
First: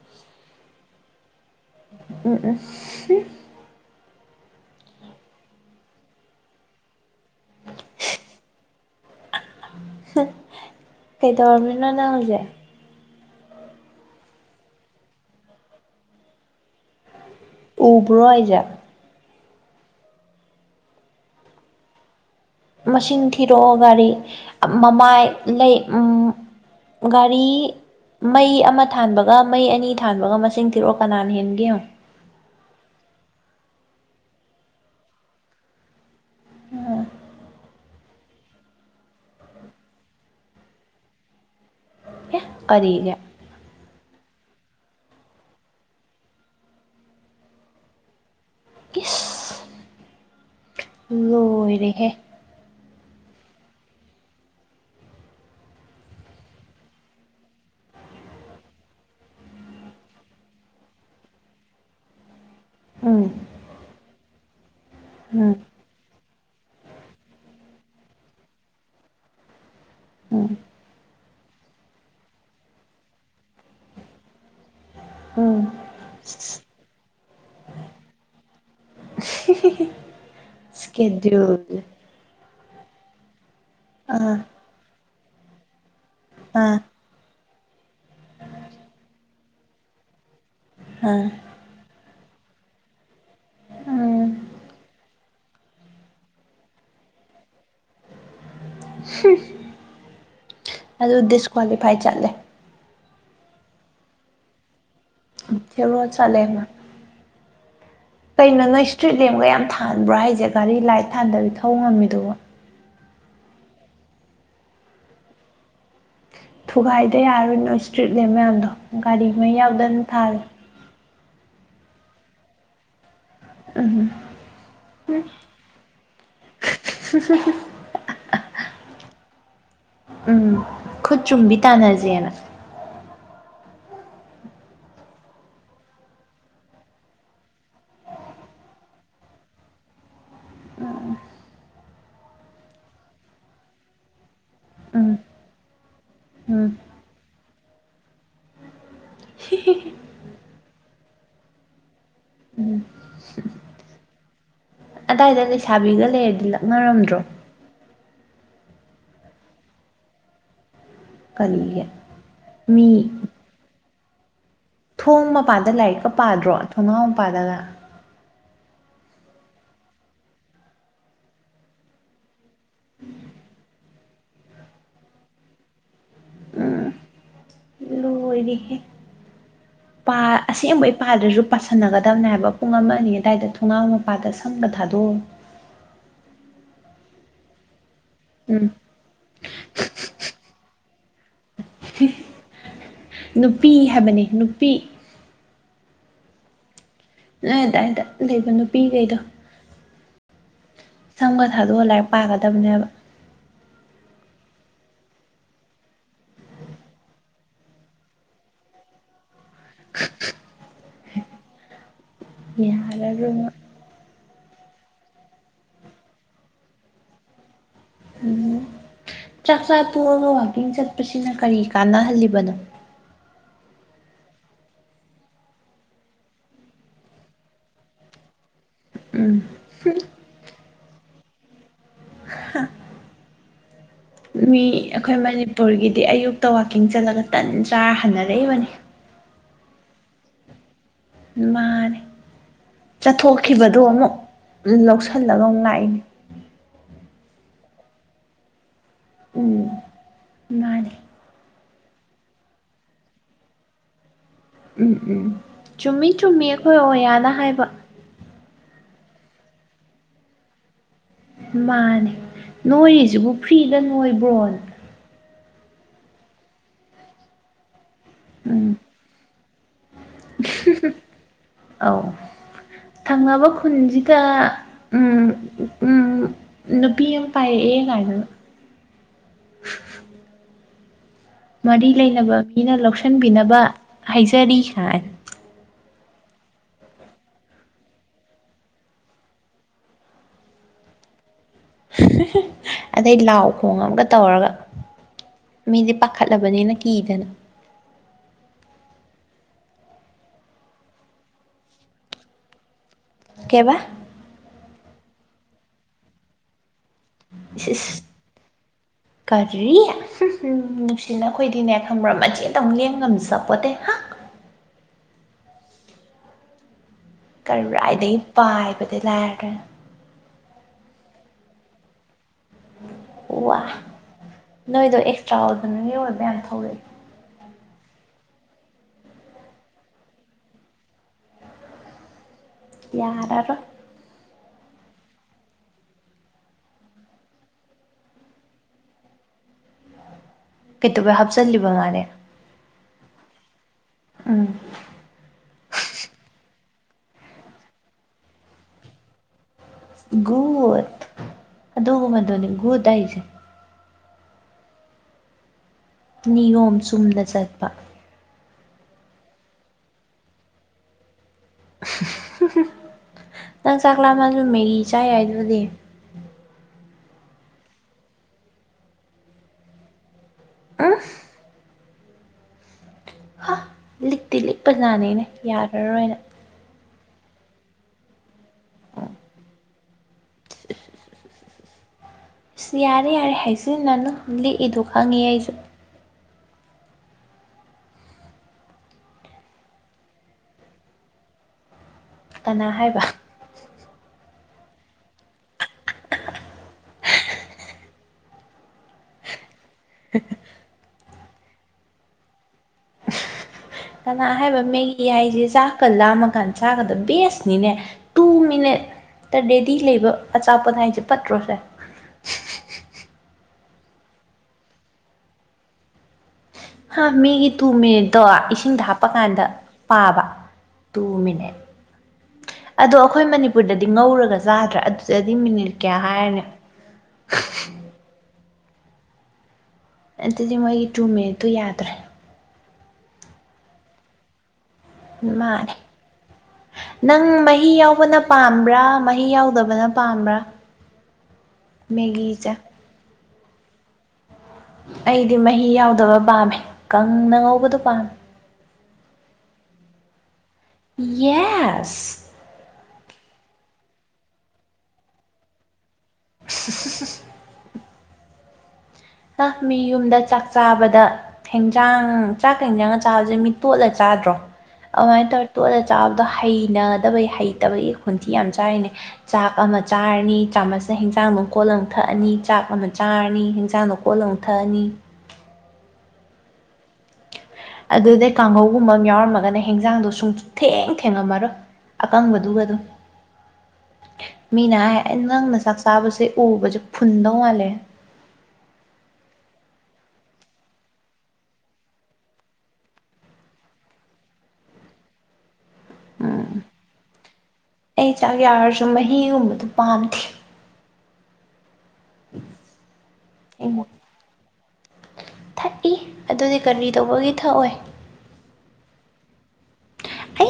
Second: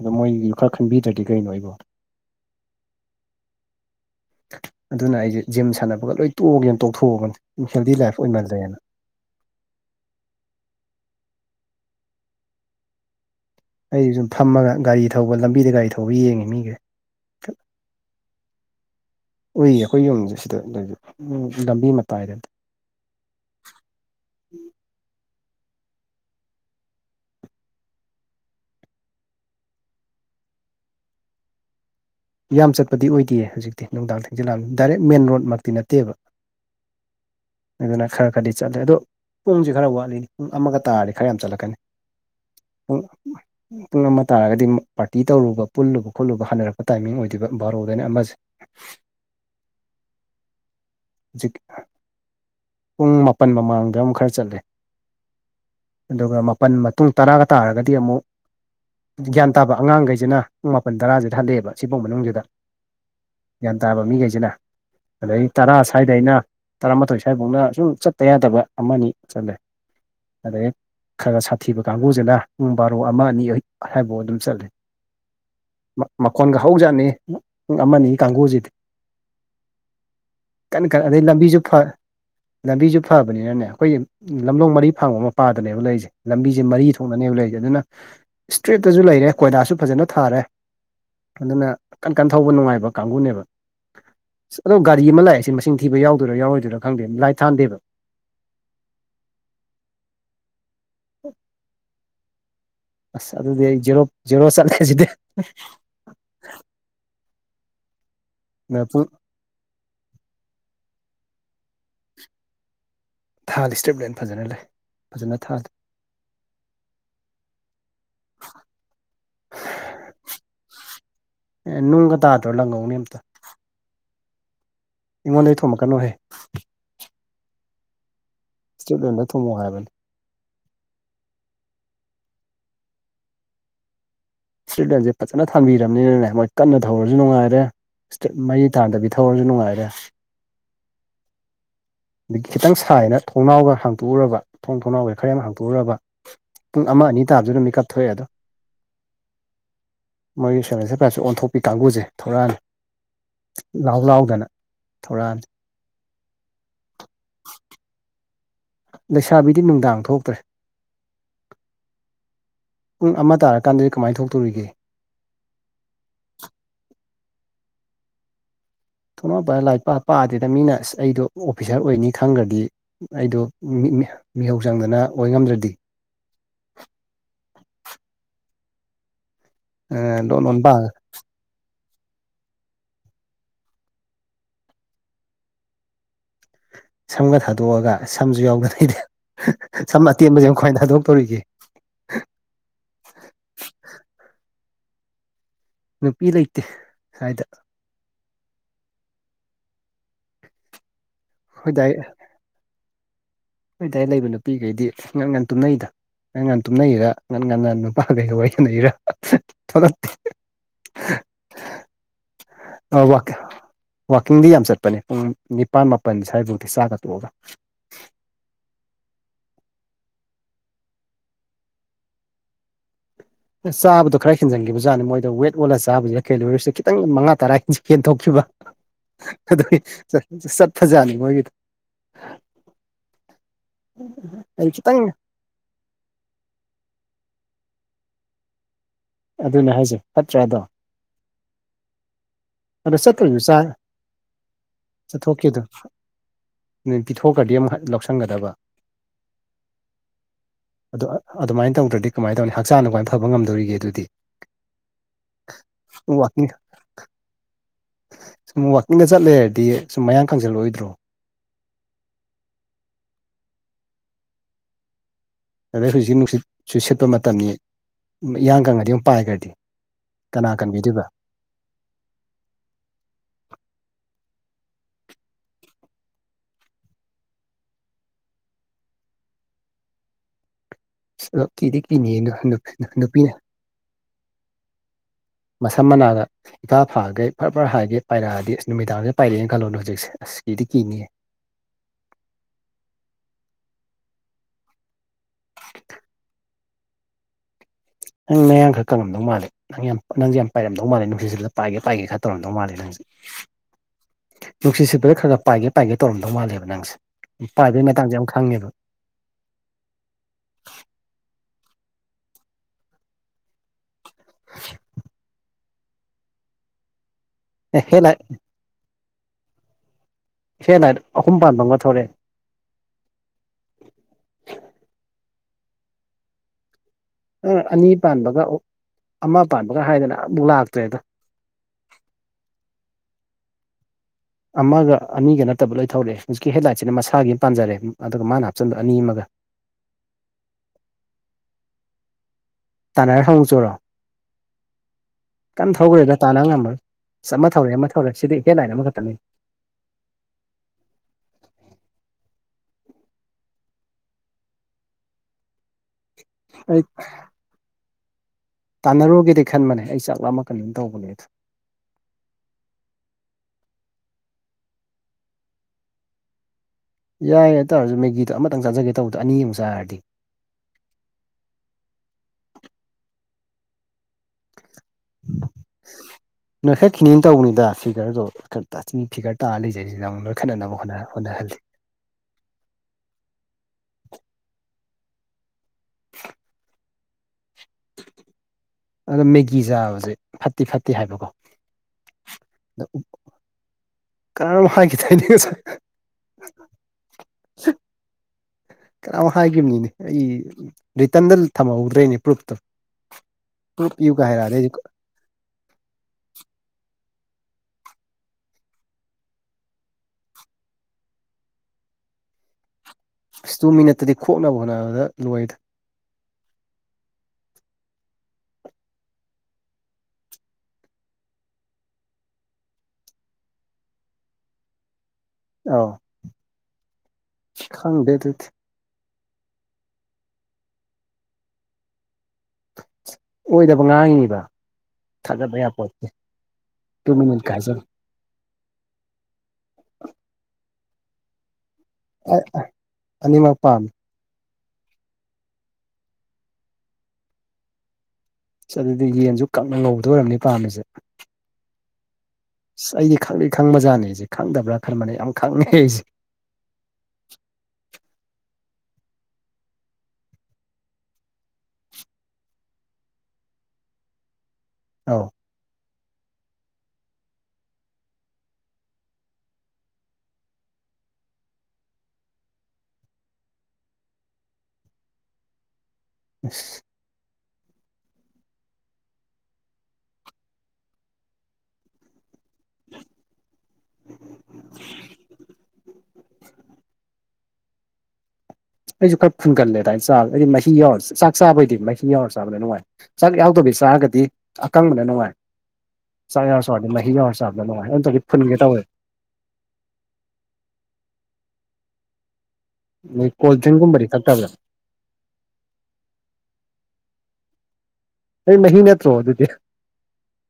Speaker 2: ꯑꯗꯣ ꯃꯣꯏꯒꯤꯁꯨ ꯈꯔ ꯈꯟꯕꯤꯗ꯭ꯔꯗꯤ ꯀꯩꯅꯣ ꯑꯩꯕꯨꯣ
Speaker 1: ꯎꯝ ꯎꯝ ꯍꯨꯝ
Speaker 2: ꯑꯗꯨꯅ ꯑꯩꯁꯦ ꯖꯤꯝ ꯁꯥꯟꯅꯕꯒ ꯂꯣꯏ ꯇꯣꯛꯑꯒꯦꯅ ꯇꯣꯛꯊꯣꯛꯑꯕꯅꯤ ꯍꯦꯜꯗꯤ ꯂꯥꯏꯐ ꯑꯣꯏꯃꯜꯂꯦꯑꯅ
Speaker 1: ꯀꯩꯗꯔꯃꯤꯅꯣ ꯅꯪ ꯍꯖꯤꯛ
Speaker 2: ꯑꯩ ꯁꯨꯝ ꯊꯝꯃꯒ ꯒꯥꯔꯤ ꯊꯧꯕ ꯂꯝꯕꯤꯗ ꯒꯥꯔꯤ ꯊꯧꯕ ꯌꯦꯡꯉꯤ ꯃꯤꯒꯦ
Speaker 1: ꯎꯕ꯭ꯔꯣ ꯍꯥꯏꯖꯥꯛ
Speaker 2: ꯎꯏꯌꯦ ꯑꯩꯈꯣꯏ ꯌꯨꯝꯁꯦ ꯁꯤꯗ ꯂꯩꯁꯦ ꯂꯝꯕꯤ ꯃꯇꯥꯏꯗ
Speaker 1: ꯃꯁꯤꯡ ꯊꯤꯔꯛꯑꯣ ꯒꯥꯔꯤ ꯃꯃꯥꯏ ꯂꯩ ꯎꯝ ꯒꯥꯔꯤ ꯃꯩ ꯑꯃ ꯊꯥꯟꯕꯒ ꯃꯩ ꯑꯅꯤ ꯊꯥꯟꯕꯒ ꯃꯁꯤꯡ ꯊꯤꯔꯛꯑꯣ ꯀꯅꯥꯅ ꯍꯦꯟꯒꯦ ꯌꯦꯡꯉꯣ
Speaker 2: ꯌꯥꯝ ꯆꯠꯄꯗꯤ ꯑꯣꯏꯗꯦ ꯍꯧꯖꯤꯛꯇꯤ ꯅꯨꯡꯗꯥꯡ ꯊꯦꯡꯖꯤꯜꯂꯛꯑ ꯗꯥꯏꯔꯦꯛ ꯃꯦꯟ ꯔꯣꯗꯃꯛꯇꯤ ꯅꯠꯇꯦꯕ
Speaker 1: ꯎꯝ
Speaker 2: ꯑꯗꯨꯅ ꯈꯔ ꯈꯔꯗꯤ ꯆꯠꯂꯦ ꯑꯗꯣ ꯄꯨꯡꯁꯤꯦ ꯈꯔ ꯋꯥꯠꯂꯤꯅꯤ ꯄꯨꯡ ꯑꯃꯒ ꯇꯥꯔꯗꯤ ꯈꯔ ꯌꯥꯝ ꯆꯠꯂꯛꯀꯅꯤ
Speaker 1: ꯑꯦ
Speaker 2: ꯨꯡ
Speaker 1: ꯀꯔꯤꯒꯤ
Speaker 2: ꯄꯨꯡ ꯑꯃ ꯇꯥꯔꯒꯗꯤ ꯄꯥꯔꯇꯤ ꯇꯧꯔꯨꯕ ꯄꯨꯜꯂꯨꯕ ꯈꯣꯠꯂꯨꯕ ꯍꯥꯟꯅꯔꯛꯄ ꯇꯥꯏꯃꯤꯡ ꯑꯣꯏꯗꯕ ꯚꯕꯥꯔꯣꯗꯅ ꯑꯃꯁꯦ
Speaker 1: ꯀꯤꯁ
Speaker 2: ꯍꯧꯖꯤꯛ
Speaker 1: ꯂꯣꯏꯔꯦꯍꯦ
Speaker 2: ꯄꯨꯡ ꯃꯥꯄꯟ ꯃꯃꯥꯡꯗ ꯑꯃꯨꯛ ꯈꯔ ꯆꯠꯂꯦ ꯑꯗꯨꯒ ꯃꯥꯄꯟ ꯃꯇꯨꯡ ꯇꯔꯥꯒ ꯇꯥꯔꯒꯗꯤ ꯑꯃꯨꯛ ꯒ꯭ꯌꯥꯟ ꯇꯥꯕ ꯑꯉꯥꯡꯈꯩꯁꯤꯅ ꯄꯨꯡ ꯃꯥꯄꯟ ꯇꯔꯥꯁꯤꯗ ꯍꯜꯂꯛꯑꯕ ꯁꯤꯐꯥꯎ ꯃꯅꯨꯡꯁꯤꯗ
Speaker 1: ꯎꯝ
Speaker 2: ꯒ꯭ꯌꯥꯟ ꯇꯥꯕ ꯃꯤꯈꯩꯁꯤꯅꯦ ꯑꯗꯒꯤ
Speaker 1: ꯎꯝ
Speaker 2: ꯇꯔꯥ ꯁ꯭ꯋꯥꯏꯗ ꯑꯩꯅ ꯇꯔꯥꯃꯥꯊꯣꯏ ꯈꯥꯏꯐꯥꯎꯅ ꯁꯨꯝ ꯆꯠꯇ ꯌꯥꯗꯕ ꯑꯃꯅꯤ ꯆꯠꯂꯦ
Speaker 1: ꯎꯝ
Speaker 2: ꯑꯗꯩ ꯈꯔ ꯈ ꯁꯥꯊꯤꯕ ꯀꯥꯡꯕꯨꯁꯤꯅ ꯄꯨꯡ ꯕꯥꯔꯣ ꯑꯃ ꯑꯅꯤ ꯑꯍꯛ ꯍꯥꯏꯐꯧ ꯑꯗꯨꯝ ꯆꯠꯂ
Speaker 1: ꯎꯝ ꯁꯤꯁ
Speaker 2: ꯃꯈꯣꯟꯒ ꯍꯧꯖꯥꯠꯅꯤ ꯄꯨꯡ ꯑꯃꯅꯤ ꯀꯥꯡꯒꯨꯁꯤꯗꯤ ꯀꯟ ꯀꯟꯅ ꯑꯗꯩ ꯂꯝꯕꯤꯁꯨ
Speaker 1: ꯁ꯭ꯀꯦꯗꯨꯜ
Speaker 2: ꯐ ꯂꯝꯕꯤꯁꯨ ꯐꯕꯅꯤꯅꯅꯦ ꯑꯩꯈꯣꯏꯁꯦ
Speaker 1: ꯑꯥ
Speaker 2: ꯂꯝꯂꯣꯡ ꯃꯔꯤ ꯐꯪꯕ ꯑꯃ ꯄꯥꯗꯅꯦꯕ ꯂꯩꯔꯤꯁꯦ ꯂꯝꯕꯤꯁꯦ
Speaker 1: ꯑꯥ
Speaker 2: ꯃꯔꯤ ꯊꯣꯛ ꯐꯣꯡꯅꯅꯦ ꯂꯩꯔꯤꯦ ꯑꯗꯨꯅ ꯏꯁꯇ꯭ꯔꯤꯠꯇꯁꯨ ꯂꯩꯔꯦ ꯀꯣꯏꯂꯁꯨ ꯐꯖꯅ ꯊꯥꯔꯦ
Speaker 1: ꯑꯥ
Speaker 2: ꯑꯗꯨꯅ ꯀꯟ ꯀꯟ ꯊꯧꯕ ꯅꯨꯡꯉꯥꯏꯕ ꯀꯥꯡꯕꯨꯅꯦꯕ
Speaker 1: ꯎꯝ
Speaker 2: ꯑꯗꯣ ꯒꯥꯔꯤ ꯑꯃ ꯂꯥꯛꯑꯦꯁꯦ ꯃꯁꯤꯡ ꯊꯤꯕ ꯌꯥꯎꯗꯣꯏꯔꯥ ꯌꯥꯎꯔꯣꯏꯗꯣꯏꯔꯥ ꯈꯪꯗꯦ ꯂꯥꯏꯠ ꯊꯥꯟꯗꯦꯕ
Speaker 1: ꯑꯗꯨꯗ ꯎꯗꯁ ꯀ꯭ꯋꯥꯂꯤꯐꯥꯏ ꯆꯦ
Speaker 2: ꯑꯁ ꯑꯗꯨꯗꯤ ꯑꯩ ꯖꯦꯔꯣ ꯖꯦꯔꯣ ꯆꯠꯂꯦꯁꯤꯗꯤ
Speaker 1: ꯊꯧꯔ ꯆꯂꯦ ꯃꯥ ꯀꯩꯅꯣ ꯅꯣꯏ
Speaker 2: ꯄꯨꯡ
Speaker 1: ꯏꯁꯇ꯭ꯔꯤꯠ ꯂꯦꯝꯒ ꯌꯥꯝ ꯊꯥꯟꯕ꯭ꯔꯣ ꯍꯥꯏꯁꯦ ꯒꯥꯔꯤ ꯂꯥꯏꯠ ꯊꯥꯟꯗꯕꯤ ꯊꯧꯕ ꯉꯝꯃꯤꯗꯨꯕꯨ
Speaker 2: ꯊꯥꯜꯂꯤ ꯏꯁꯇ꯭ꯔꯤꯞ ꯂꯦꯟ ꯐꯖꯅ ꯂꯩ ꯐꯖꯅ ꯊꯥꯜꯂꯤ
Speaker 1: ꯊꯨꯒꯥꯏꯗ ꯌꯥꯔꯣꯏꯅꯣ ꯏꯁꯇ꯭ꯔꯤꯠꯂ ꯃꯌꯥꯝꯗꯣ ꯒꯥꯔꯤꯉꯩ ꯌꯥꯎꯗꯅ ꯊꯥꯔ
Speaker 2: ꯑꯦ ꯅꯨꯡꯒ ꯇꯥꯗ꯭ꯔꯣ ꯂꯪꯍꯧꯅꯤ ꯑꯝꯇ
Speaker 1: ꯎꯝ
Speaker 2: ꯑꯩꯉꯣꯟꯗꯗꯒꯤ ꯊꯣꯃꯛꯛꯀꯅꯨꯍꯦ
Speaker 1: ꯁꯨꯁ
Speaker 2: ꯏꯁꯇꯦꯔꯤꯠꯂꯣꯟꯗ ꯊꯝꯃꯣ ꯍꯥꯏꯕꯅꯤ
Speaker 1: ꯎꯝ ꯈꯨꯠ ꯆꯨꯝꯕꯤ ꯇꯥꯟꯅꯁꯦꯅ
Speaker 2: ꯏꯁꯇ꯭ꯔꯤꯠꯂꯦꯟꯁꯦ ꯐꯖꯅ ꯊꯥꯟꯕꯤꯔꯔꯕꯅꯤꯅꯅꯦ ꯃꯣꯏ ꯀꯟꯅ ꯊꯧꯔꯁꯨ ꯅꯨꯡꯉꯥꯏꯔꯦ ꯃꯔꯤ ꯇꯥꯗꯕꯤ ꯊꯧꯔꯁꯨ ꯅꯨꯡꯉꯥꯏꯔꯦ
Speaker 1: ꯎꯝ
Speaker 2: [unintelligible] ꯑꯗꯒꯤ ꯈꯤꯇꯪ ꯁꯥꯏꯅ ꯊꯣꯡꯅꯥꯎꯒ ꯍꯥꯡꯇꯣꯛꯎꯔꯕ ꯊꯣꯡ
Speaker 1: ꯎꯝ
Speaker 2: ꯊꯣꯡꯅꯥꯎꯒ ꯈꯔ ꯌꯥꯝ ꯍꯥꯡꯇꯣꯛꯎꯔꯕ
Speaker 1: ꯎꯝ
Speaker 2: ꯄꯨꯡ ꯑꯃ ꯑꯅꯤ ꯇꯥꯕꯗꯨꯅ ꯃꯤꯀꯑꯞ ꯊꯣꯛꯑꯦ ꯑꯗꯣ
Speaker 1: [unintelligible]
Speaker 2: ꯃꯣꯏꯒꯤ ꯁꯕꯦꯟ ꯁꯦ ꯄꯥꯏꯞꯁꯨ ꯑꯣꯟꯊꯣꯛꯄꯤ ꯀꯥꯡꯕꯨꯁꯦ ꯊꯧꯔꯥꯅꯤ
Speaker 1: ꯎꯝ
Speaker 2: ꯂꯥꯎ ꯂꯥꯎꯗꯅ ꯊꯧꯔꯛꯑꯅꯤ
Speaker 1: ꯑꯗꯥꯏꯗ ꯂꯩꯁꯥꯕꯤꯒ ꯂꯩꯔꯗꯤ ꯂꯛꯅꯔꯝꯗ꯭ꯔꯣ
Speaker 2: ꯑ ꯂꯩꯁꯥꯕꯤꯗꯤ ꯅꯨꯡꯗꯥꯡ ꯊꯣꯛꯇ꯭ꯔꯦ
Speaker 1: ꯀꯔꯤꯒꯤ ꯃꯤ
Speaker 2: ꯄꯨꯡ ꯑꯃ ꯇꯥꯔꯀꯥꯟꯗꯗꯤ ꯀꯃꯥꯏ ꯊꯣꯛꯇꯣꯔꯤꯒꯦ
Speaker 1: ꯊꯣꯡ ꯃꯄꯥꯗ ꯂꯥꯏꯔꯤꯛꯀ ꯄꯥꯗ꯭ꯔꯣ ꯊꯣꯡꯅꯥꯎ ꯃꯄꯥꯗꯒ
Speaker 2: ꯊꯣꯡꯅꯥꯎ ꯄ ꯂꯥꯏꯔꯤꯛꯄꯥ ꯄꯥꯗꯦꯗ ꯃꯤꯅ ꯑꯁ ꯑꯩꯗꯣ ꯑꯣꯐꯤꯁꯥꯔ ꯑꯣꯏꯅꯤ ꯈꯪꯒ꯭ꯔꯗꯤ ꯑꯩꯗꯣ ꯃꯤ ꯃꯤ ꯃꯤꯍꯧ ꯆꯪꯗꯅ ꯑꯣꯏ ꯉꯝꯗ꯭ꯔꯗꯤ
Speaker 1: ꯎꯝ ꯂꯣꯏꯔꯤꯍꯦ ꯄꯥ
Speaker 2: ꯂꯣꯟ ꯂꯣꯟ ꯄꯥ
Speaker 1: ꯑꯁꯦꯡꯕꯩ ꯄꯥꯗ꯭ꯔꯖꯨ ꯄꯥꯁꯟꯅꯒꯗꯝꯅꯦ ꯍꯥꯏꯕ ꯄꯨꯡ ꯑꯃ ꯑꯅꯤ ꯑꯗꯨꯋꯥꯏꯗ ꯊꯣꯡꯅꯥꯎ ꯃꯄꯥꯗ ꯁꯝꯒ ꯊꯥꯗꯣ
Speaker 2: ꯁꯝꯒ ꯊꯥꯗꯣꯛꯑꯒ ꯁꯝꯖꯨ
Speaker 1: ꯎꯝ
Speaker 2: ꯌꯥꯎꯗꯅ ꯑꯩꯗꯤ ꯁꯝ ꯑꯇꯦꯟꯕꯖꯦ ꯑꯝ ꯀꯃꯥꯏ ꯊꯥꯗꯣꯛꯇꯣꯔꯤꯒꯦ
Speaker 1: ꯅꯨꯄꯤ ꯍꯥꯏꯕꯅꯦ ꯅꯨꯄꯤ
Speaker 2: ꯅꯨꯄꯤ ꯂꯩꯇꯦ ꯁ꯭ꯋꯥꯏꯗ
Speaker 1: ꯅꯣꯏ ꯑꯗꯥꯏꯗ ꯂꯩꯕ ꯅꯨꯄꯤꯒꯩꯗꯣ ꯁꯝꯒ ꯊꯥꯗꯣꯛꯑ
Speaker 2: ꯑꯩꯈꯣꯏꯗꯥꯏ
Speaker 1: ꯂꯥꯏꯔꯤꯛ ꯄꯥꯒꯗꯕꯅꯦꯕ
Speaker 2: ꯍꯣꯏꯗꯥꯏ ꯂꯩꯕ ꯅꯨꯄꯤꯒꯩꯗꯤ ꯉ ꯉꯟ ꯇꯨꯝꯅꯩꯗ ꯅꯪ ꯉꯥꯟ ꯇꯨꯝꯅꯩꯔ ꯉꯟ ꯉꯟꯅ ꯅꯨꯄꯥꯒꯩꯒ ꯋꯥꯔꯤ ꯁꯅꯩꯔ ꯊꯣꯛꯂꯛꯇꯦ ꯑ ꯋꯥꯀ
Speaker 1: ꯌꯥꯔꯔꯣꯏ
Speaker 2: ꯋꯥꯛꯀꯤꯡꯗꯤ ꯌꯥꯝ ꯆꯠꯄꯅꯦ ꯄꯨꯡ ꯅꯤꯄꯥꯥꯟ ꯃꯥꯄꯟ ꯁꯥꯏꯕꯨꯛꯇꯤ ꯆꯥꯒ ꯇꯣꯛꯑꯒ
Speaker 1: ꯎꯝ ꯆꯥꯛ ꯆꯥ ꯇꯣꯛꯑꯒ ꯋꯥꯛꯀꯤꯡ ꯆꯠꯄꯁꯤꯅ ꯀꯔꯤ ꯀꯥꯟꯅꯍꯜꯂꯤꯕꯅꯣ
Speaker 2: ꯆꯥꯕꯗ ꯈꯔ ꯍꯦꯟꯖꯤꯟꯒꯤꯕ ꯖꯥꯠꯅꯤ ꯃꯣꯏꯗ ꯋꯦꯠ ꯑꯣꯂ ꯆꯥꯕꯖꯤꯔ ꯀꯦꯂꯣꯔꯤꯁꯦ ꯈꯤꯇꯪ ꯃꯉꯥ ꯇꯔꯥ ꯍꯦꯟꯖꯤ ꯍꯦꯟꯊꯣꯛꯈꯤꯕ
Speaker 1: ꯎꯝ
Speaker 2: ꯑꯗꯨꯏ ꯆꯠ ꯁꯠ ꯐꯖꯍꯟꯅꯤꯡꯕꯒꯤ
Speaker 1: ꯍꯥ ꯃꯤ
Speaker 2: ꯑꯩ ꯈꯤꯇꯪ
Speaker 1: ꯑꯩꯈꯣꯏ ꯃꯅꯤꯄꯨꯔꯒꯤꯗꯤ ꯑꯌꯨꯛꯇ ꯋꯥꯛꯀꯤꯡ ꯆꯠꯂꯒ ꯇꯟ ꯆꯥꯔ ꯍꯟꯅꯔꯛꯏꯕꯅꯤ
Speaker 2: ꯑꯗꯨꯅꯦ ꯍꯥꯏꯖꯦ ꯐꯠꯇ꯭ꯔ ꯑꯗꯣ
Speaker 1: ꯃꯥꯅꯦ
Speaker 2: ꯑꯗꯣ ꯆꯠꯇ꯭ꯔꯁꯨ ꯆꯥ
Speaker 1: ꯆꯠꯊꯣꯛꯈꯤꯕꯗꯣ ꯑꯃꯨꯛ ꯂꯧꯁꯤꯜꯂꯒ
Speaker 2: ꯆꯠꯊꯣꯛꯀꯦꯗꯣ
Speaker 1: ꯑꯃꯨꯛ ꯂꯥꯛꯏꯅꯦ
Speaker 2: ꯄꯤꯊꯣꯛꯈ꯭ꯔꯗꯤ ꯑꯃꯨꯛ ꯂꯧꯁꯟꯒꯗꯕ
Speaker 1: ꯎꯝ ꯃꯥꯅꯦ
Speaker 2: ꯑꯗꯨ ꯑꯗꯨꯃꯥꯏꯅ ꯇꯧꯗ꯭ꯔꯗꯤ ꯀꯃꯥꯏ ꯇꯧꯅꯤ ꯍꯛꯆꯥꯟ ꯀꯃꯥꯏ ꯐꯕ ꯉꯝꯗꯣꯔꯤꯒꯦ ꯑꯗꯨꯗꯤ
Speaker 1: ꯎꯝ ꯎꯝ ꯆꯨꯝꯃꯤ
Speaker 2: ꯁꯨꯝ
Speaker 1: ꯆꯨꯝꯃꯤ
Speaker 2: ꯋꯥꯛꯀꯤꯡ
Speaker 1: ꯑꯩꯈꯣꯏ ꯑꯣ ꯌꯥꯅ ꯍꯥꯏꯕ
Speaker 2: ꯁꯨꯝ ꯋꯥꯀꯤꯡꯒ ꯆꯠꯂꯩꯔꯗꯤ ꯁꯨꯝ ꯃꯌꯥꯡ ꯀꯪꯖꯜꯂꯣꯏꯗ꯭ꯔꯣ
Speaker 1: ꯃꯥꯅꯦ ꯅꯣꯏꯔꯤꯖꯤꯕꯨ ꯐ꯭ꯔꯤꯗ ꯅꯣꯏꯕ꯭ꯔꯣ ꯅ
Speaker 2: ꯑꯗꯩ ꯍꯧꯖꯤꯛ ꯅꯨꯡꯁꯤꯠꯁꯨ ꯁꯤꯠꯄ ꯃꯇꯝꯅꯤ ꯌꯥꯡ
Speaker 1: ꯎꯝ
Speaker 2: ꯀꯪꯉꯗꯤ ꯑꯃꯨꯛ ꯄꯥꯏꯒ꯭ꯔꯗꯤ ꯀꯅꯥ ꯀꯟꯕꯤꯗꯣꯏꯕ
Speaker 1: ꯑꯧ ꯊꯪꯅꯕ ꯈꯨꯟꯖꯤꯗ ꯎꯝ ꯎꯝ ꯅꯨꯄꯤ ꯑꯃ ꯄꯥꯏꯔꯦꯑꯦ ꯀꯥꯏꯅꯒ
Speaker 2: ꯑꯗꯣ ꯀꯤꯗꯤ
Speaker 1: ꯃꯔꯤ
Speaker 2: ꯀꯤꯅꯤꯌꯦ
Speaker 1: ꯂꯩꯅꯕ ꯃꯤꯅ
Speaker 2: ꯅꯨꯄꯤꯅ
Speaker 1: ꯂꯧꯁꯤꯟꯕꯤꯅꯕ ꯍꯥꯏꯖꯔꯤ ꯍꯥꯏ
Speaker 2: ꯃꯁꯝ ꯃꯅꯥꯒ ꯏꯐꯥ ꯐꯥꯒꯩ ꯐꯔ ꯐꯔ ꯍꯥꯏꯒꯩ ꯄꯥꯏꯔꯛꯑꯗꯤ ꯑꯁ ꯅꯨꯃꯤꯗꯥꯡꯗ ꯄꯥꯏꯔꯛ ꯑꯦꯅ ꯈꯜꯂꯣꯅꯦ ꯍꯧꯖꯤꯛꯁꯦ ꯑꯁꯀꯤꯗꯤ ꯀꯤꯅꯤꯍꯦ
Speaker 1: ꯑꯗꯩ ꯂꯥꯎ ꯈꯣꯡ ꯑꯃꯒ ꯇꯧꯔꯒ ꯃꯤꯗꯤ ꯄꯥꯈꯠꯂꯕꯅꯤꯅ ꯀꯤꯗꯅ
Speaker 2: ꯅꯪ ꯃꯌꯥꯡ ꯈꯔ ꯀꯪꯉꯝꯗꯧ ꯃꯥꯜꯂꯤ ꯅꯪ ꯌꯥꯝ ꯅꯪꯖꯦ ꯌꯥꯝ ꯄꯥꯏꯔꯝꯗꯧ ꯃꯥꯜꯂꯦ ꯅꯨꯡꯁꯤꯠ ꯁꯤꯠꯄꯗ ꯄꯥꯏꯒꯦ ꯄꯥꯏꯒꯦ ꯈ ꯇꯧꯔꯝꯗꯧ ꯃꯥꯂꯦ ꯅꯪꯖꯦ
Speaker 1: ꯀꯩꯕ
Speaker 2: ꯅꯨꯡꯁꯤꯠ ꯁꯤꯠꯄꯗ ꯈꯔ ꯈꯔ ꯄꯥꯏꯒꯦ ꯄꯥꯏꯒꯦ ꯇꯧꯔꯝꯗꯧ ꯃꯥꯜꯂꯦꯕ ꯅꯪꯁꯦ
Speaker 1: ꯏꯁ
Speaker 2: ꯄꯥꯏꯕꯒꯤ
Speaker 1: ꯏꯁ
Speaker 2: ꯃꯇꯥꯡꯁꯦ ꯌꯥꯝ ꯈꯪꯉꯦꯕ
Speaker 1: ꯀꯔꯤ ꯍꯨꯝ ꯅꯨꯡꯁꯤꯅ ꯑꯩꯈꯣꯏꯗꯤꯅꯦ ꯈꯪꯕ꯭ꯔꯣ ꯃꯆꯦꯠꯇ ꯂꯦꯝ ꯉꯝ ꯖꯄꯣꯠꯇꯦ ꯍꯥ
Speaker 2: ꯑꯦ ꯍꯦꯛ
Speaker 1: ꯀꯔꯥꯏꯗꯒꯤ
Speaker 2: ꯂꯥꯛ
Speaker 1: ꯄꯥꯏꯕꯗꯤ ꯂꯥꯏꯔꯗꯅ
Speaker 2: ꯍꯦꯠ ꯂꯥꯏꯠ ꯑꯍꯨꯝ ꯄꯥꯟꯕ ꯑꯃꯒ ꯊꯣꯔꯦ
Speaker 1: ꯋꯥ ꯅꯣꯏꯗꯣ ꯑꯦꯛꯁꯇ꯭ꯔꯥ ꯑꯣꯗꯅꯔꯤ ꯑꯣꯏꯕ ꯌꯥꯝ ꯊꯧꯔꯛꯑꯦ
Speaker 2: ꯎꯝ ꯑꯅꯤ ꯄꯥꯟꯕꯒ ꯑꯣ ꯑꯃ ꯄꯥꯟꯕꯒ ꯍꯥꯏꯗꯅ ꯑꯝꯕꯨꯛ ꯂꯥꯛꯇ꯭ꯔꯦꯗ
Speaker 1: ꯌꯥꯔꯔꯣꯏ
Speaker 2: ꯑꯃꯒ ꯑꯅꯤꯒ ꯅꯠꯇꯕ ꯂꯣꯏ ꯊꯧꯔꯦ ꯍꯧꯖꯤꯛꯀꯤ ꯍꯦꯠꯂꯥꯏꯠꯁꯤꯅ ꯃꯁꯥꯒꯤ ꯑꯃ ꯄꯥꯟꯖꯔꯦ ꯑꯗꯨꯒ ꯃꯥꯅ ꯍꯥꯞꯆꯤꯟꯕ ꯑꯅꯤ ꯑꯃꯒ
Speaker 1: ꯀꯩꯇꯧꯕꯩ ꯍꯥꯞꯆꯤꯜꯂꯤꯕ ꯉꯥꯔꯦ
Speaker 2: ꯇꯥꯟꯅꯔ ꯍꯪꯆꯣꯔꯔꯣ
Speaker 1: ꯎꯝ
Speaker 2: ꯀꯝ ꯊꯧꯈ꯭ꯔꯦꯗ ꯇꯥꯅ ꯉꯝꯃ ꯆ ꯑꯃ ꯊꯧꯔꯦ ꯑꯃ ꯊꯧꯔꯦ ꯁꯤꯗꯤ ꯏꯐꯦꯠ ꯂꯥꯏꯟ ꯑꯃꯈꯛꯇꯅꯤ
Speaker 1: ꯑꯗꯒꯣ ꯃꯗꯅꯤ ꯇꯥꯏꯁꯦ ꯅꯤꯌꯣꯝ
Speaker 2: ꯑꯩ
Speaker 1: ꯆꯨꯝꯅ ꯆꯠꯂꯤ
Speaker 2: ꯇꯥꯟꯅꯔꯨꯒꯦꯗꯤ ꯈꯟꯕꯅꯦ ꯑꯩ ꯆꯥꯛꯂꯥꯛꯃ ꯀꯩꯅꯣꯝ ꯇꯧꯕꯅꯦꯗ
Speaker 1: ꯍꯝ ꯍꯝ ꯅꯪ ꯆꯥꯛꯂꯥꯑꯃꯁꯨ ꯃꯦꯔꯤ ꯆꯥ ꯌꯥꯏ ꯑꯗꯨꯕꯨꯗꯤ
Speaker 2: ꯌꯥꯏ ꯍꯥꯏꯇꯥꯔꯁꯨ ꯃꯦꯒꯤꯗꯣ ꯑꯃꯇꯪ ꯆꯥꯖꯒꯦ ꯇꯧꯕꯗꯣ ꯑꯅꯤꯃꯨꯛ ꯆꯥꯔꯗꯤ
Speaker 1: ꯑꯥ ꯂꯤꯛꯇꯤ ꯂꯤꯛꯄ ꯖꯥꯠꯅꯤꯅꯦ ꯌꯥꯔꯔꯣꯏꯅ
Speaker 2: ꯅꯣꯏꯈꯠꯈꯤꯅꯤꯅ ꯇꯧꯕꯅꯤꯗ ꯐꯤꯒꯔꯗꯣ ꯐꯤꯒꯔ ꯇꯥꯔ ꯂꯩꯖꯔꯤꯁꯤꯅ ꯑꯃꯨꯛ ꯅꯣꯏꯈꯠꯅꯕ ꯍꯣꯠꯅ ꯍꯝ ꯍꯝ
Speaker 1: ꯑ ꯌꯥꯔꯦ ꯌꯥꯔꯦ ꯍꯥꯏꯁꯤꯁꯤꯅ ꯅꯪ ꯂꯤꯛꯏꯗꯣ ꯈꯪꯉꯦ ꯑꯩꯁꯨ
Speaker 2: ꯑꯗꯣ ꯃꯦꯒꯤ ꯆꯥꯕꯁꯦ ꯐꯠꯇꯦ ꯐꯠꯇꯦ ꯍꯥꯏꯕꯀꯣ
Speaker 1: ꯀꯅꯥ ꯍꯥꯏꯕ
Speaker 2: ꯀꯥꯔ ꯍꯥꯏ ꯊꯥꯏꯗꯤꯒ ꯀꯅꯥꯃꯨꯛ ꯍꯥꯏꯈꯤꯕꯅꯤꯅꯦ ꯑꯩ ꯔꯤꯇꯟꯗ ꯊꯝꯍꯍꯧꯗ꯭ꯔꯦꯅꯦ ꯄ꯭ꯔꯨꯐꯇꯣ
Speaker 1: ꯀꯅ ꯍꯥꯏꯕꯃꯤ ꯑꯦꯌꯥꯏꯁꯦ ꯆꯥꯛꯀ ꯂꯥꯝꯃꯀꯥꯟꯗ ꯆꯥꯒꯗ ꯕꯦꯁꯅꯤꯅꯦ ꯇꯨ ꯃꯤꯅꯠ ꯇꯔ ꯗꯦꯗꯤ ꯂꯩꯕ ꯑꯆꯥꯄꯣꯠ ꯍꯥꯏꯁꯦ ꯄꯠꯇ꯭ꯔꯣꯁꯦ
Speaker 2: ꯑꯁ ꯇꯨ ꯃꯤꯅꯠꯇꯗꯤ ꯈꯣꯛꯅꯕ ꯍꯣꯠꯅꯕꯗ ꯅꯨꯡꯉꯥꯏꯗ
Speaker 1: ꯍꯥ ꯃꯤꯒꯤ ꯇꯨ ꯃꯤꯅꯤꯠꯇꯣ ꯏꯁꯤꯡꯗ ꯍꯥꯞꯄꯀꯥꯟꯗ ꯄꯥꯕ ꯇꯨ ꯃꯤꯅꯤꯠ ꯑꯗꯣ ꯑꯩꯈꯣꯏ ꯃꯅꯤꯄꯨꯔꯗꯗꯤ ꯉꯧꯔꯒ ꯆꯥꯗ꯭ꯔꯥ ꯆꯗꯤ ꯃꯤꯅꯤꯠ
Speaker 2: ꯑꯧ
Speaker 1: ꯀꯌꯥ ꯍꯥꯏꯔꯅ
Speaker 2: ꯈꯪꯗꯦ ꯑꯗꯨꯗꯤ
Speaker 1: ꯑꯗꯨꯗꯤ ꯃꯣꯏꯒꯤ ꯇꯔ꯭ꯨꯃꯦꯠꯇꯨ ꯌꯥꯗ꯭ꯔꯦ
Speaker 2: ꯑꯣꯏꯗꯕ ꯉꯥꯡꯉꯤꯅꯤꯕ ꯊꯥꯖꯕ
Speaker 1: ꯃꯥꯅꯦ
Speaker 2: ꯌꯥꯄꯣꯠꯇꯦ ꯇꯨ
Speaker 1: ꯅꯪ
Speaker 2: ꯃꯤꯅꯠꯀ
Speaker 1: ꯃꯍꯤ
Speaker 2: ꯍꯥꯏꯖꯜ
Speaker 1: ꯌꯥꯎꯕꯅ ꯄꯥꯝꯕ꯭ꯔꯥ ꯃꯍꯤ ꯌꯥꯎꯗꯕꯅ ꯄꯥꯝꯕ꯭ꯔꯥ ꯃꯦꯒꯤꯁꯦ
Speaker 2: ꯑꯅꯤꯃꯛꯄꯥꯝ
Speaker 1: ꯑꯩꯗꯤ ꯃꯍꯤ ꯌꯥꯎꯗꯕ ꯄꯥꯝꯃꯦ ꯀꯪꯅ ꯉꯧꯕꯗꯨꯣ ꯄꯥꯝꯃꯦ
Speaker 2: ꯑꯗꯨꯗꯤ ꯌꯦꯟꯁꯨ ꯀꯛꯅ ꯉꯧꯗꯣꯏꯔꯔꯕꯅꯤ ꯄꯥꯝꯃꯤꯁꯦ
Speaker 1: ꯌꯦꯁ
Speaker 2: ꯑꯁ ꯑꯩꯗꯤ ꯈꯪꯗꯦ ꯈꯪꯕꯖꯥꯠꯅꯤ ꯑꯩꯁꯦ ꯈꯪꯗꯕ꯭ꯔꯥ ꯈꯔ ꯃꯅꯦ ꯌꯥꯝ ꯈꯪꯅ ꯑꯩꯁꯦ
Speaker 1: [unintelligible] ꯅ ꯃꯤ ꯌꯨꯝꯗ ꯆꯥꯛ ꯆꯥꯕꯗ ꯍꯦꯟꯖꯥꯡ ꯆꯥꯛ ꯌꯦꯦꯟꯖꯥꯡꯒ ꯆꯥꯕꯁꯦ ꯃꯤ ꯇꯣꯠꯂ ꯆꯥꯗ꯭ꯔꯣ
Speaker 2: ꯑꯧ
Speaker 1: ꯑꯗꯨꯃꯥꯏꯅ ꯇꯧꯔ ꯇꯣꯠꯂ ꯆꯥꯕꯗꯣ ꯍꯩꯅꯗꯕ ꯍꯩꯇꯕꯒꯤ ꯈꯣꯟꯊꯤ ꯌꯥꯝ ꯆꯥꯔꯤꯅꯦ ꯆꯥꯛ ꯑꯃ ꯆꯥꯔꯅꯤ ꯆꯥꯃꯁꯁꯦ ꯍꯤꯟꯖꯥꯡ ꯅꯨꯡꯈꯣꯠꯂ ꯊꯛꯑꯅꯤ ꯆꯥꯛ ꯑꯃ ꯆꯥꯔꯅꯤ ꯍꯤꯟꯖꯥꯡ ꯄꯂꯣꯡꯊꯅꯤ
Speaker 2: ꯑꯁ
Speaker 1: ꯑꯗꯨꯗꯩ ꯀꯥꯡꯍꯧ ꯒꯨꯝꯕ ꯑꯃ ꯌꯥꯎꯔꯝꯃꯒꯅ ꯍꯦꯟꯖꯥꯡꯗꯣ ꯁꯨꯡ ꯊꯦꯡ ꯊꯦꯡꯉꯝꯃꯔꯣꯏ ꯑꯀꯪꯕꯗꯨꯒ ꯑꯗꯨꯝ ꯃꯤꯅ ꯍꯥꯏ ꯑꯩ ꯅꯪꯅ ꯆꯥꯛ ꯆꯥꯕꯁꯦ ꯎꯕꯁꯦ ꯐꯨꯟꯗꯧ ꯃꯥꯜꯂꯦ
Speaker 2: ꯑꯩꯁꯨ ꯈꯔ ꯐꯨꯟꯒꯜꯂꯦ ꯑꯗꯨꯃꯅ ꯆꯥ ꯑꯩꯗꯤ ꯃꯍꯤ ꯌꯥꯎꯔ ꯆꯥꯛ ꯆꯥꯕꯩꯗꯤ ꯃꯍꯤ ꯌꯥꯔ ꯆꯥꯕꯅ ꯅꯨꯡꯉꯥꯏ ꯆꯥꯛ ꯌꯥꯎꯗꯕꯤ ꯆꯥꯔꯒꯗꯤ ꯑꯀꯪꯕꯅ ꯅꯨꯡꯉꯥꯏ ꯆꯥꯛ
Speaker 1: ꯎꯝ
Speaker 2: ꯌꯥꯎꯔꯁꯨ ꯋꯥꯠꯅꯤ ꯃꯍꯤ ꯌꯥꯎꯔꯁꯨ ꯁꯥꯠꯗꯅ ꯉꯥꯏ ꯑꯗꯨꯝꯇꯗꯤ ꯐꯨꯟꯒꯦ ꯇꯧꯋꯦ
Speaker 1: ꯐꯔꯤꯒꯨꯝꯕꯗꯣ ꯄꯥꯝꯗꯦ
Speaker 2: ꯃꯣꯏ ꯀꯣꯜ
Speaker 1: ꯑꯩ
Speaker 2: ꯗ꯭ꯔꯤꯛꯀꯨꯝꯕꯗꯤ ꯈꯛꯇꯕ꯭ꯔꯥ
Speaker 1: ꯊꯛꯏ ꯑꯗꯨꯗꯤ ꯀꯔꯤ ꯇꯧꯕꯒꯤ ꯊꯛꯑꯣꯏ
Speaker 2: ꯑꯩ ꯃꯍꯤ ꯅꯠꯇ꯭ꯔꯣ ꯑꯗꯨꯗꯤ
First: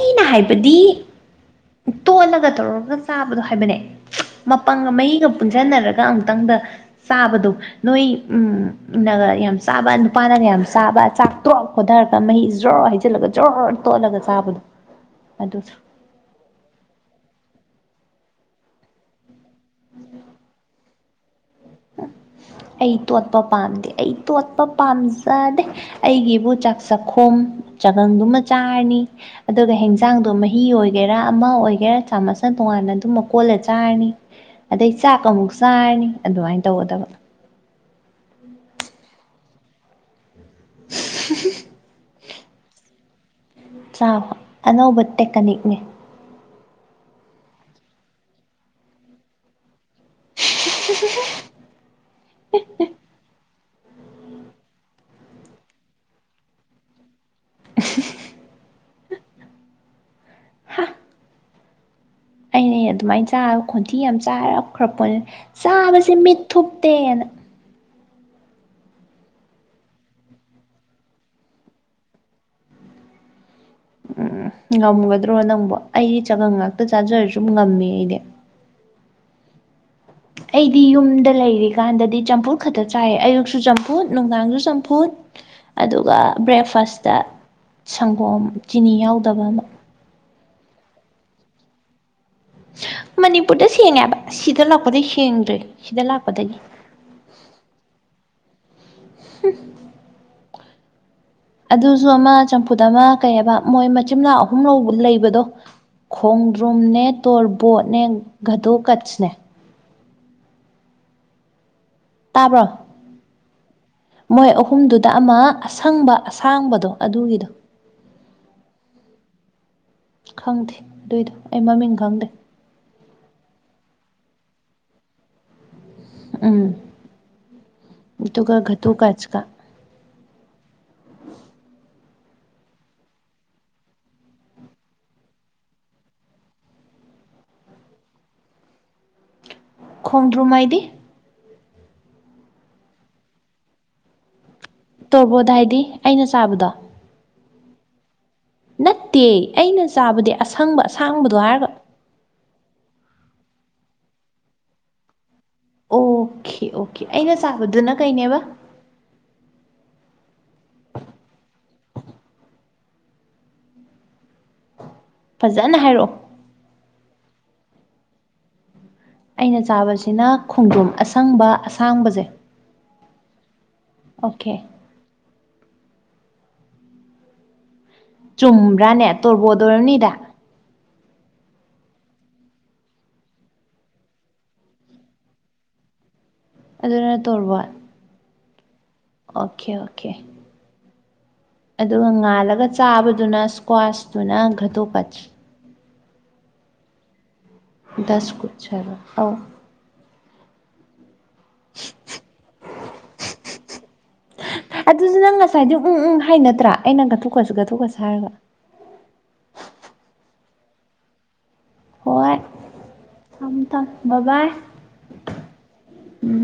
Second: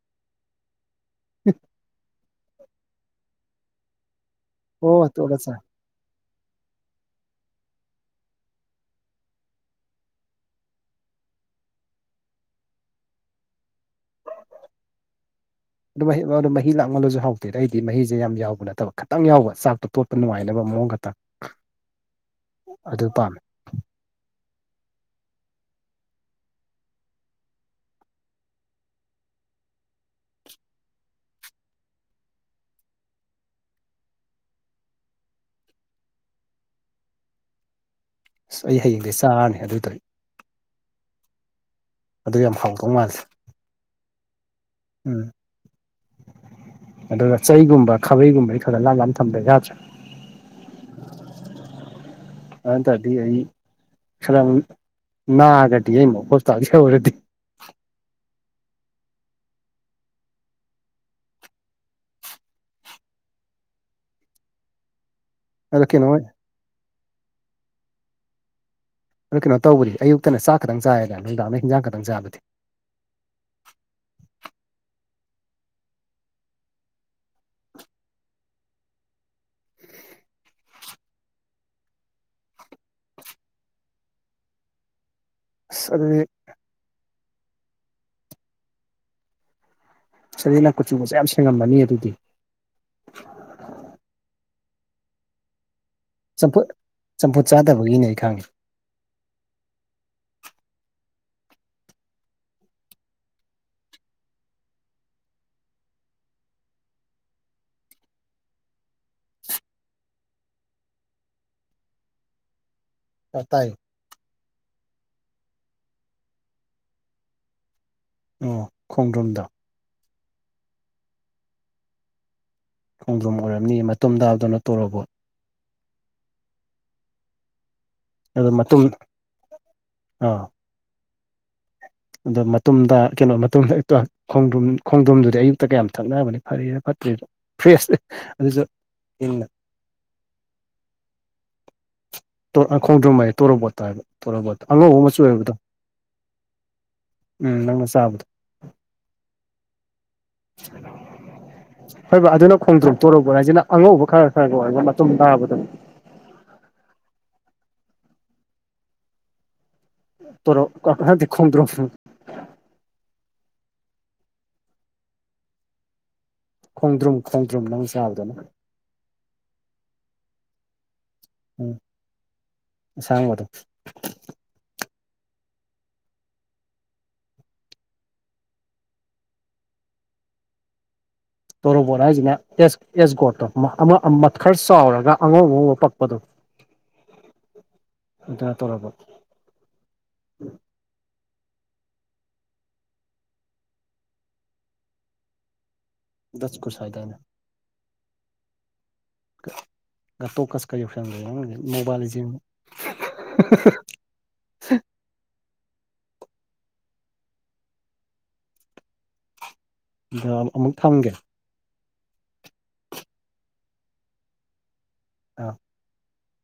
Speaker 1: ꯃꯤꯅ ꯍꯥꯏꯕꯗꯤ ꯇꯣꯠꯂꯒ ꯇꯧꯔꯒ ꯆꯥꯕꯗꯣ ꯍꯥꯏꯕꯅꯦ ꯃꯄꯪꯒ
Speaker 2: ꯑꯣ
Speaker 1: ꯃꯍꯤꯒ
Speaker 2: ꯇꯣꯠꯂ ꯆꯥꯏ
Speaker 1: ꯄꯨꯟꯖꯟꯅꯔꯒ ꯑꯃꯨꯛꯇꯪꯗ ꯆꯥꯕꯗꯣ ꯅꯣꯏ ꯎꯝ ꯅꯒ ꯌꯥꯝ ꯆꯥꯕ ꯅꯨꯄꯥꯅꯒ ꯌꯥꯝ ꯆꯥꯕ ꯆꯥꯛꯇ꯭ꯔꯣ ꯈ‌ꯣꯗꯥꯔꯒ ꯃꯍꯤ ꯖꯔ‌ꯣ ꯍꯩꯖꯤꯜꯂꯒ ꯖꯣꯔ ꯇꯣꯠꯂꯒ ꯆꯥꯕꯗꯣ ꯑꯗꯨꯗ‌ꯣ
Speaker 2: ꯑꯗꯨ ꯃꯍꯤ ꯑ ꯃꯍꯤ ꯂꯥꯡꯃꯜꯂꯖꯨ ꯍꯥꯎꯇꯦꯗ ꯑꯩꯗꯤ ꯃꯍꯤꯖ‌ꯦ ꯌꯥꯝ ꯌꯥꯎꯕ ꯅꯠꯇꯕ ꯈꯤꯇꯪ ꯌꯥꯎꯕ ꯆꯥꯛꯇꯣ ꯇꯣꯠꯄ ꯅꯨꯡꯉꯥꯏꯅꯕ ꯃꯑꯣꯡ ꯈꯛꯇ [unintelligible]
Speaker 1: ꯑꯩ ꯇꯣꯠꯄ ꯄꯥꯝꯗꯦ ꯑꯩ ꯇꯣꯠꯄ ꯄꯥꯝꯖꯗꯦ ꯑꯩꯒꯤꯕꯨ ꯆꯥꯛ ꯆꯥꯛꯈꯣꯝ ꯆꯒꯪꯗꯨꯃ ꯆꯥꯔꯅꯤ ꯑꯗꯨꯒ ꯍ‌ꯦꯟꯖꯥꯡꯗꯣ ꯃꯍꯤ ꯑꯣꯏꯒꯦꯔꯥ ꯑꯃ ꯑꯣꯏꯒꯦꯔꯥ ꯆꯥꯃꯁꯅ ꯇꯣꯡꯉꯥꯟꯅ ꯑꯗꯨꯝ ꯃꯀꯣꯜꯂ ꯆꯥꯔꯅꯤ ꯑꯗꯩ ꯆꯥꯛ ꯑꯃꯨꯛ ꯆꯥꯔꯅꯤ ꯑꯗꯨꯃꯥꯏꯟ ꯇꯧꯒꯗꯕ
Speaker 2: ꯑꯁ ꯑꯩ ꯍꯌꯦꯡꯗꯩ ꯆꯥꯔꯅꯤ ꯑꯗꯨꯗꯩ
Speaker 1: [unintelligible]
Speaker 2: ꯑꯗꯨ ꯌꯥꯝ ꯍꯥꯎꯗꯧ ꯃꯥꯜꯂꯦ
Speaker 1: ꯆꯥꯎ ꯑꯅꯧꯕ
Speaker 2: ꯎꯝ
Speaker 1: ꯇꯦꯛꯀꯅꯤꯛꯅꯦ
Speaker 2: ꯑꯗꯨꯒ ꯆꯩꯒꯨꯝꯕ ꯈꯥꯕꯩꯒꯨꯝꯕꯩ ꯈꯔꯛ ꯈꯔꯛ ꯂꯥꯞ ꯂꯥꯞꯅ ꯊꯝꯗ ꯌꯥꯗ꯭ꯔ‌ꯦ
Speaker 1: [unintelligible]
Speaker 2: ꯅꯠꯇ꯭ꯔꯗꯤ ꯑꯩ ꯈꯔꯝ ꯅꯥꯒꯗꯤ [unintelligible] ꯌꯧꯔꯗꯤ
Speaker 1: [unintelligible] ꯑꯩꯅ‌ꯦ ꯑꯗꯨꯃꯥꯏꯅ ꯆꯥꯒ ꯈꯣꯟꯊꯤ ꯌꯥꯝ ꯆꯥꯔꯞꯈ꯭ꯔꯄꯣꯠꯅꯤ
Speaker 2: ꯑꯗꯣ ꯀꯩꯅꯣ
Speaker 1: ꯆꯥꯕꯁꯦ ꯃꯤꯠ ꯊꯨꯞꯇꯦꯅ
Speaker 2: ꯑꯗꯨ ꯀꯩꯅꯣ ꯇꯧꯕꯗꯤ ꯑꯌꯨꯛꯇꯅ ꯆꯥꯛ ꯈꯇꯪ ꯆꯥꯔꯦꯗꯅ ꯅꯨꯃꯤꯗꯥꯡꯗꯅ ꯍꯤꯟꯖꯥꯡ ꯈꯛꯇꯪ ꯆꯥꯕꯗꯤ
Speaker 1: ꯎꯝ ꯉꯝꯒꯗ꯭ꯔꯣ ꯅꯪꯕꯣ ꯑꯩꯗꯤ ꯆꯒꯪ ꯉꯥꯛꯇ ꯆꯥꯖꯔꯁꯨ ꯉꯝꯃꯦ ꯑꯩꯗꯤ ꯑꯩꯗꯤ ꯌꯨꯝꯗ ꯂꯩꯔꯤꯀꯥꯟꯗꯗꯤ ꯆꯝꯐꯨꯠ ꯈꯛꯇ ꯆꯥꯏꯌꯦ ꯑꯌꯨꯛꯁꯨ ꯆꯝꯐꯨꯠ ꯅꯨꯡꯗꯥꯡꯁꯨ ꯆꯝꯐꯨꯠ
Speaker 2: ꯑꯁ
Speaker 1: ꯑꯗꯨꯒ
Speaker 2: ꯑꯗꯨꯗꯤ
Speaker 1: ꯕ꯭ꯔꯦꯛꯐꯥꯁꯇ ꯁꯪꯒꯣꯝ ꯆꯤꯅꯤ ꯌꯥꯎꯗꯕ ꯑꯃ
Speaker 2: ꯑꯗꯨꯗꯤ ꯅꯪ ꯀꯨꯆꯨꯒꯁꯦ ꯌꯥꯝ ꯁꯦꯡꯉꯝꯃꯅꯤ ꯑꯗꯨꯗꯤ
Speaker 1: ꯃꯅꯤꯄꯨꯔꯗ ꯁꯦꯡꯉꯦ ꯍꯥꯕ ꯁꯤꯗ ꯂꯥꯛꯄꯗꯩ ꯁꯦꯡꯗ꯭ꯔꯦ ꯁꯤꯗ ꯂꯥꯛ
Speaker 2: ꯆꯝꯐꯨꯠ ꯆꯝꯐꯨꯠ ꯆꯥꯗꯕꯒꯤꯅꯦ ꯑꯩ ꯈꯪꯉꯦ
Speaker 1: ꯑꯗꯨꯖꯨ ꯑꯃ ꯆꯝꯐꯨꯠ ꯑꯃ ꯀꯩ ꯍꯥꯏꯕ ꯃꯣꯏ ꯃꯆꯤꯟ ꯃꯅꯥꯎ ꯑꯍꯨꯝ ꯂꯧ ꯂꯩꯕꯗꯣ ꯈꯣꯡꯗ꯭ꯔꯨꯝꯅꯦ ꯇꯣꯔꯕꯣꯠꯅꯦ ꯘꯗꯣꯀꯠꯁꯅꯦ ꯇꯥꯕ꯭ꯔꯣ
Speaker 2: ꯇ ꯇꯥꯏ
Speaker 1: ꯃꯣꯏ ꯑꯍꯨꯝꯗꯨꯗ ꯑꯃ ꯑꯁꯪꯕ ꯑꯁꯥꯡꯕꯗꯣ ꯑꯗꯨꯒꯤꯗꯣ
Speaker 2: ꯑꯣ ꯈꯣꯡꯗ꯭ꯔꯨꯝꯗꯣ
Speaker 1: ꯈꯪꯗꯦ ꯑꯗꯨꯏꯗꯣ ꯑꯩ ꯃꯃꯤꯡ ꯈꯪꯗꯦ
Speaker 2: ꯈꯣꯡꯗ꯭ꯔꯨꯝ ꯑꯣꯏꯔꯝꯅꯤ ꯃꯇꯨꯝ ꯇꯥꯕꯗꯨꯅ ꯇꯣꯔꯣꯕ‌ꯣꯠ
Speaker 1: ꯎꯝ
Speaker 2: ꯑꯗꯣ
Speaker 1: ꯑꯗꯨꯒ
Speaker 2: ꯃꯇꯨꯝ
Speaker 1: ꯘꯗꯣꯀꯠꯁꯀ
Speaker 2: ꯑꯥ ꯑꯗꯣ ꯃꯇꯨꯝ ꯇꯥ ꯀꯩꯅꯣ ꯃꯇꯨꯝ ꯍ‌ꯦꯛꯇ ꯈ‌ꯣꯡꯗ꯭ꯔꯨꯝ ꯈꯣꯡꯗ꯭ꯔꯨꯝꯗꯨꯗꯤ ꯑꯌꯨꯛꯇꯒ ꯌꯥꯝ ꯊꯛꯅꯕꯅ‌ꯦ ꯐꯔꯤꯔ ꯐꯠꯇ꯭ꯔꯤꯔ ꯐ꯭ꯔꯦꯁꯅ‌ꯦ ꯑꯗꯨꯁꯨ ꯍꯤꯡꯅ
Speaker 1: ꯈꯣꯡꯗ꯭ꯔꯨꯝ ꯍꯥꯏꯗꯤ
Speaker 2: ꯇ‌ꯣ ꯈꯣꯡꯗ꯭ꯔꯨꯝ ꯑꯌ‌ꯦ ꯇꯣꯔ‌ꯣꯕ‌ꯣꯠꯇ‌ꯣ ꯍꯥꯏꯕ ꯇ‌ꯣꯔ‌ꯣꯕ‌ꯣꯠ ꯑꯉꯧ
Speaker 1: ꯇꯣꯔ‌ꯣꯕꯣꯠ ꯍꯥꯏꯗꯤ ꯑꯩꯅ ꯆꯥꯕꯗꯣ
Speaker 2: ꯎꯝ ꯅꯪꯅ ꯆꯥꯕꯗ‌ꯣ
Speaker 1: ꯅꯠꯇꯦ ꯑꯩꯅ ꯆꯥꯕꯗꯤ ꯑꯁꯪꯕ ꯑꯁꯥꯡꯕꯗꯣ ꯍꯥꯏꯔꯒ
Speaker 2: ꯍꯣꯏꯕ ꯑꯗꯨꯅ ꯈꯣꯡꯗ꯭ꯔꯨꯝ ꯇꯣꯔ‌ꯣꯕ‌ꯣꯠ ꯍꯥꯏꯖꯤꯅ ꯑꯉꯧꯕ ꯈꯔ ꯈꯔꯒ ꯑꯣꯏꯕ ꯃꯇꯨꯝ ꯇꯥꯕꯗ‌ꯣ
Speaker 1: ꯑꯣꯀꯦ ꯑꯣꯀꯦ ꯑꯩꯅ ꯆꯥꯕꯗꯨꯅ ꯀꯩꯅꯦꯕ
Speaker 2: ꯇꯣꯔꯣ ꯅꯠꯇꯦ ꯈꯣꯡꯗꯔꯨꯝ
Speaker 1: ꯐꯖꯅ ꯍꯥꯏꯔꯛꯑꯣ
Speaker 2: ꯈꯣꯡꯗ꯭ꯔꯨꯝ ꯈꯣꯡꯗ꯭ꯔꯨꯝ ꯅꯪ ꯆꯥꯕꯗꯨꯅ
Speaker 1: ꯑꯩꯅ ꯆꯥꯕꯁꯤꯅ ꯈꯣꯡꯗ꯭ꯔꯣꯝ ꯑꯁꯪꯕ
Speaker 2: ꯎꯝ
Speaker 1: ꯑꯁꯥꯡꯕꯁꯦ
Speaker 2: ꯑꯁꯥꯡꯕꯗꯣ
Speaker 1: ꯑꯣꯀꯦ ꯆꯨꯝꯕ꯭ꯔꯥꯅꯦ ꯇꯣꯔꯕꯣꯠ ꯑꯣꯏꯔꯝꯅꯤꯗ
Speaker 2: ꯇꯣꯔꯣꯕꯣꯠ ꯍꯥꯏꯖꯤꯅ ꯇꯦꯁ ꯑꯦꯁ ꯒꯣꯇ ꯑꯃ ꯈꯔ ꯆꯥꯎꯔꯒ ꯑꯉꯧ ꯑꯉꯧꯕ ꯄꯛꯄꯗꯣ
Speaker 1: ꯑꯗꯨꯅ ꯇꯣꯔꯕꯣꯠ
Speaker 2: ꯑꯗꯨ ꯇꯧꯔꯕꯣꯠ
Speaker 1: ꯑꯣꯀꯦ ꯑꯣꯀꯦ ꯑꯗꯨꯒ ꯉꯥꯜꯂꯒ ꯆꯥꯕꯗꯨꯅ ꯏꯁꯀ꯭ꯋꯥꯁꯇꯨꯅ ꯒꯇꯣꯒꯁ
Speaker 2: ꯗꯁ ꯀꯨꯁ ꯍꯥꯏꯗꯥꯏꯅꯦ
Speaker 1: ꯗꯁ ꯀꯨꯠꯁ ꯍꯥꯏꯕꯔ꯭ ꯑꯥꯎ
Speaker 2: ꯒꯇꯣꯠꯀꯆꯀ ꯌꯧꯁꯟꯒꯔ꯭ꯦ ꯑꯃꯗꯤ ꯃꯣꯕꯥꯏꯜ ꯂꯦꯖꯦꯟ
Speaker 1: ꯑꯗꯨꯁꯨ ꯅꯪ ꯉꯁꯥꯏꯗꯤ ꯎꯝ ꯎꯝ ꯍꯥꯏꯅꯠꯇ꯭ꯔꯥ ꯑꯩꯅ ꯒꯇꯣꯠꯀꯆ ꯒꯇꯣꯠꯀꯆ ꯍꯥꯏꯔꯒ
Speaker 2: ꯑꯃꯨꯛ ꯊꯝꯒꯦ
Speaker 1: ꯍꯣꯏ ꯊꯝ ꯊꯝ ꯕꯥ ꯕꯥꯏ
Speaker 2: ꯑꯥ
Speaker 1: ꯎꯝ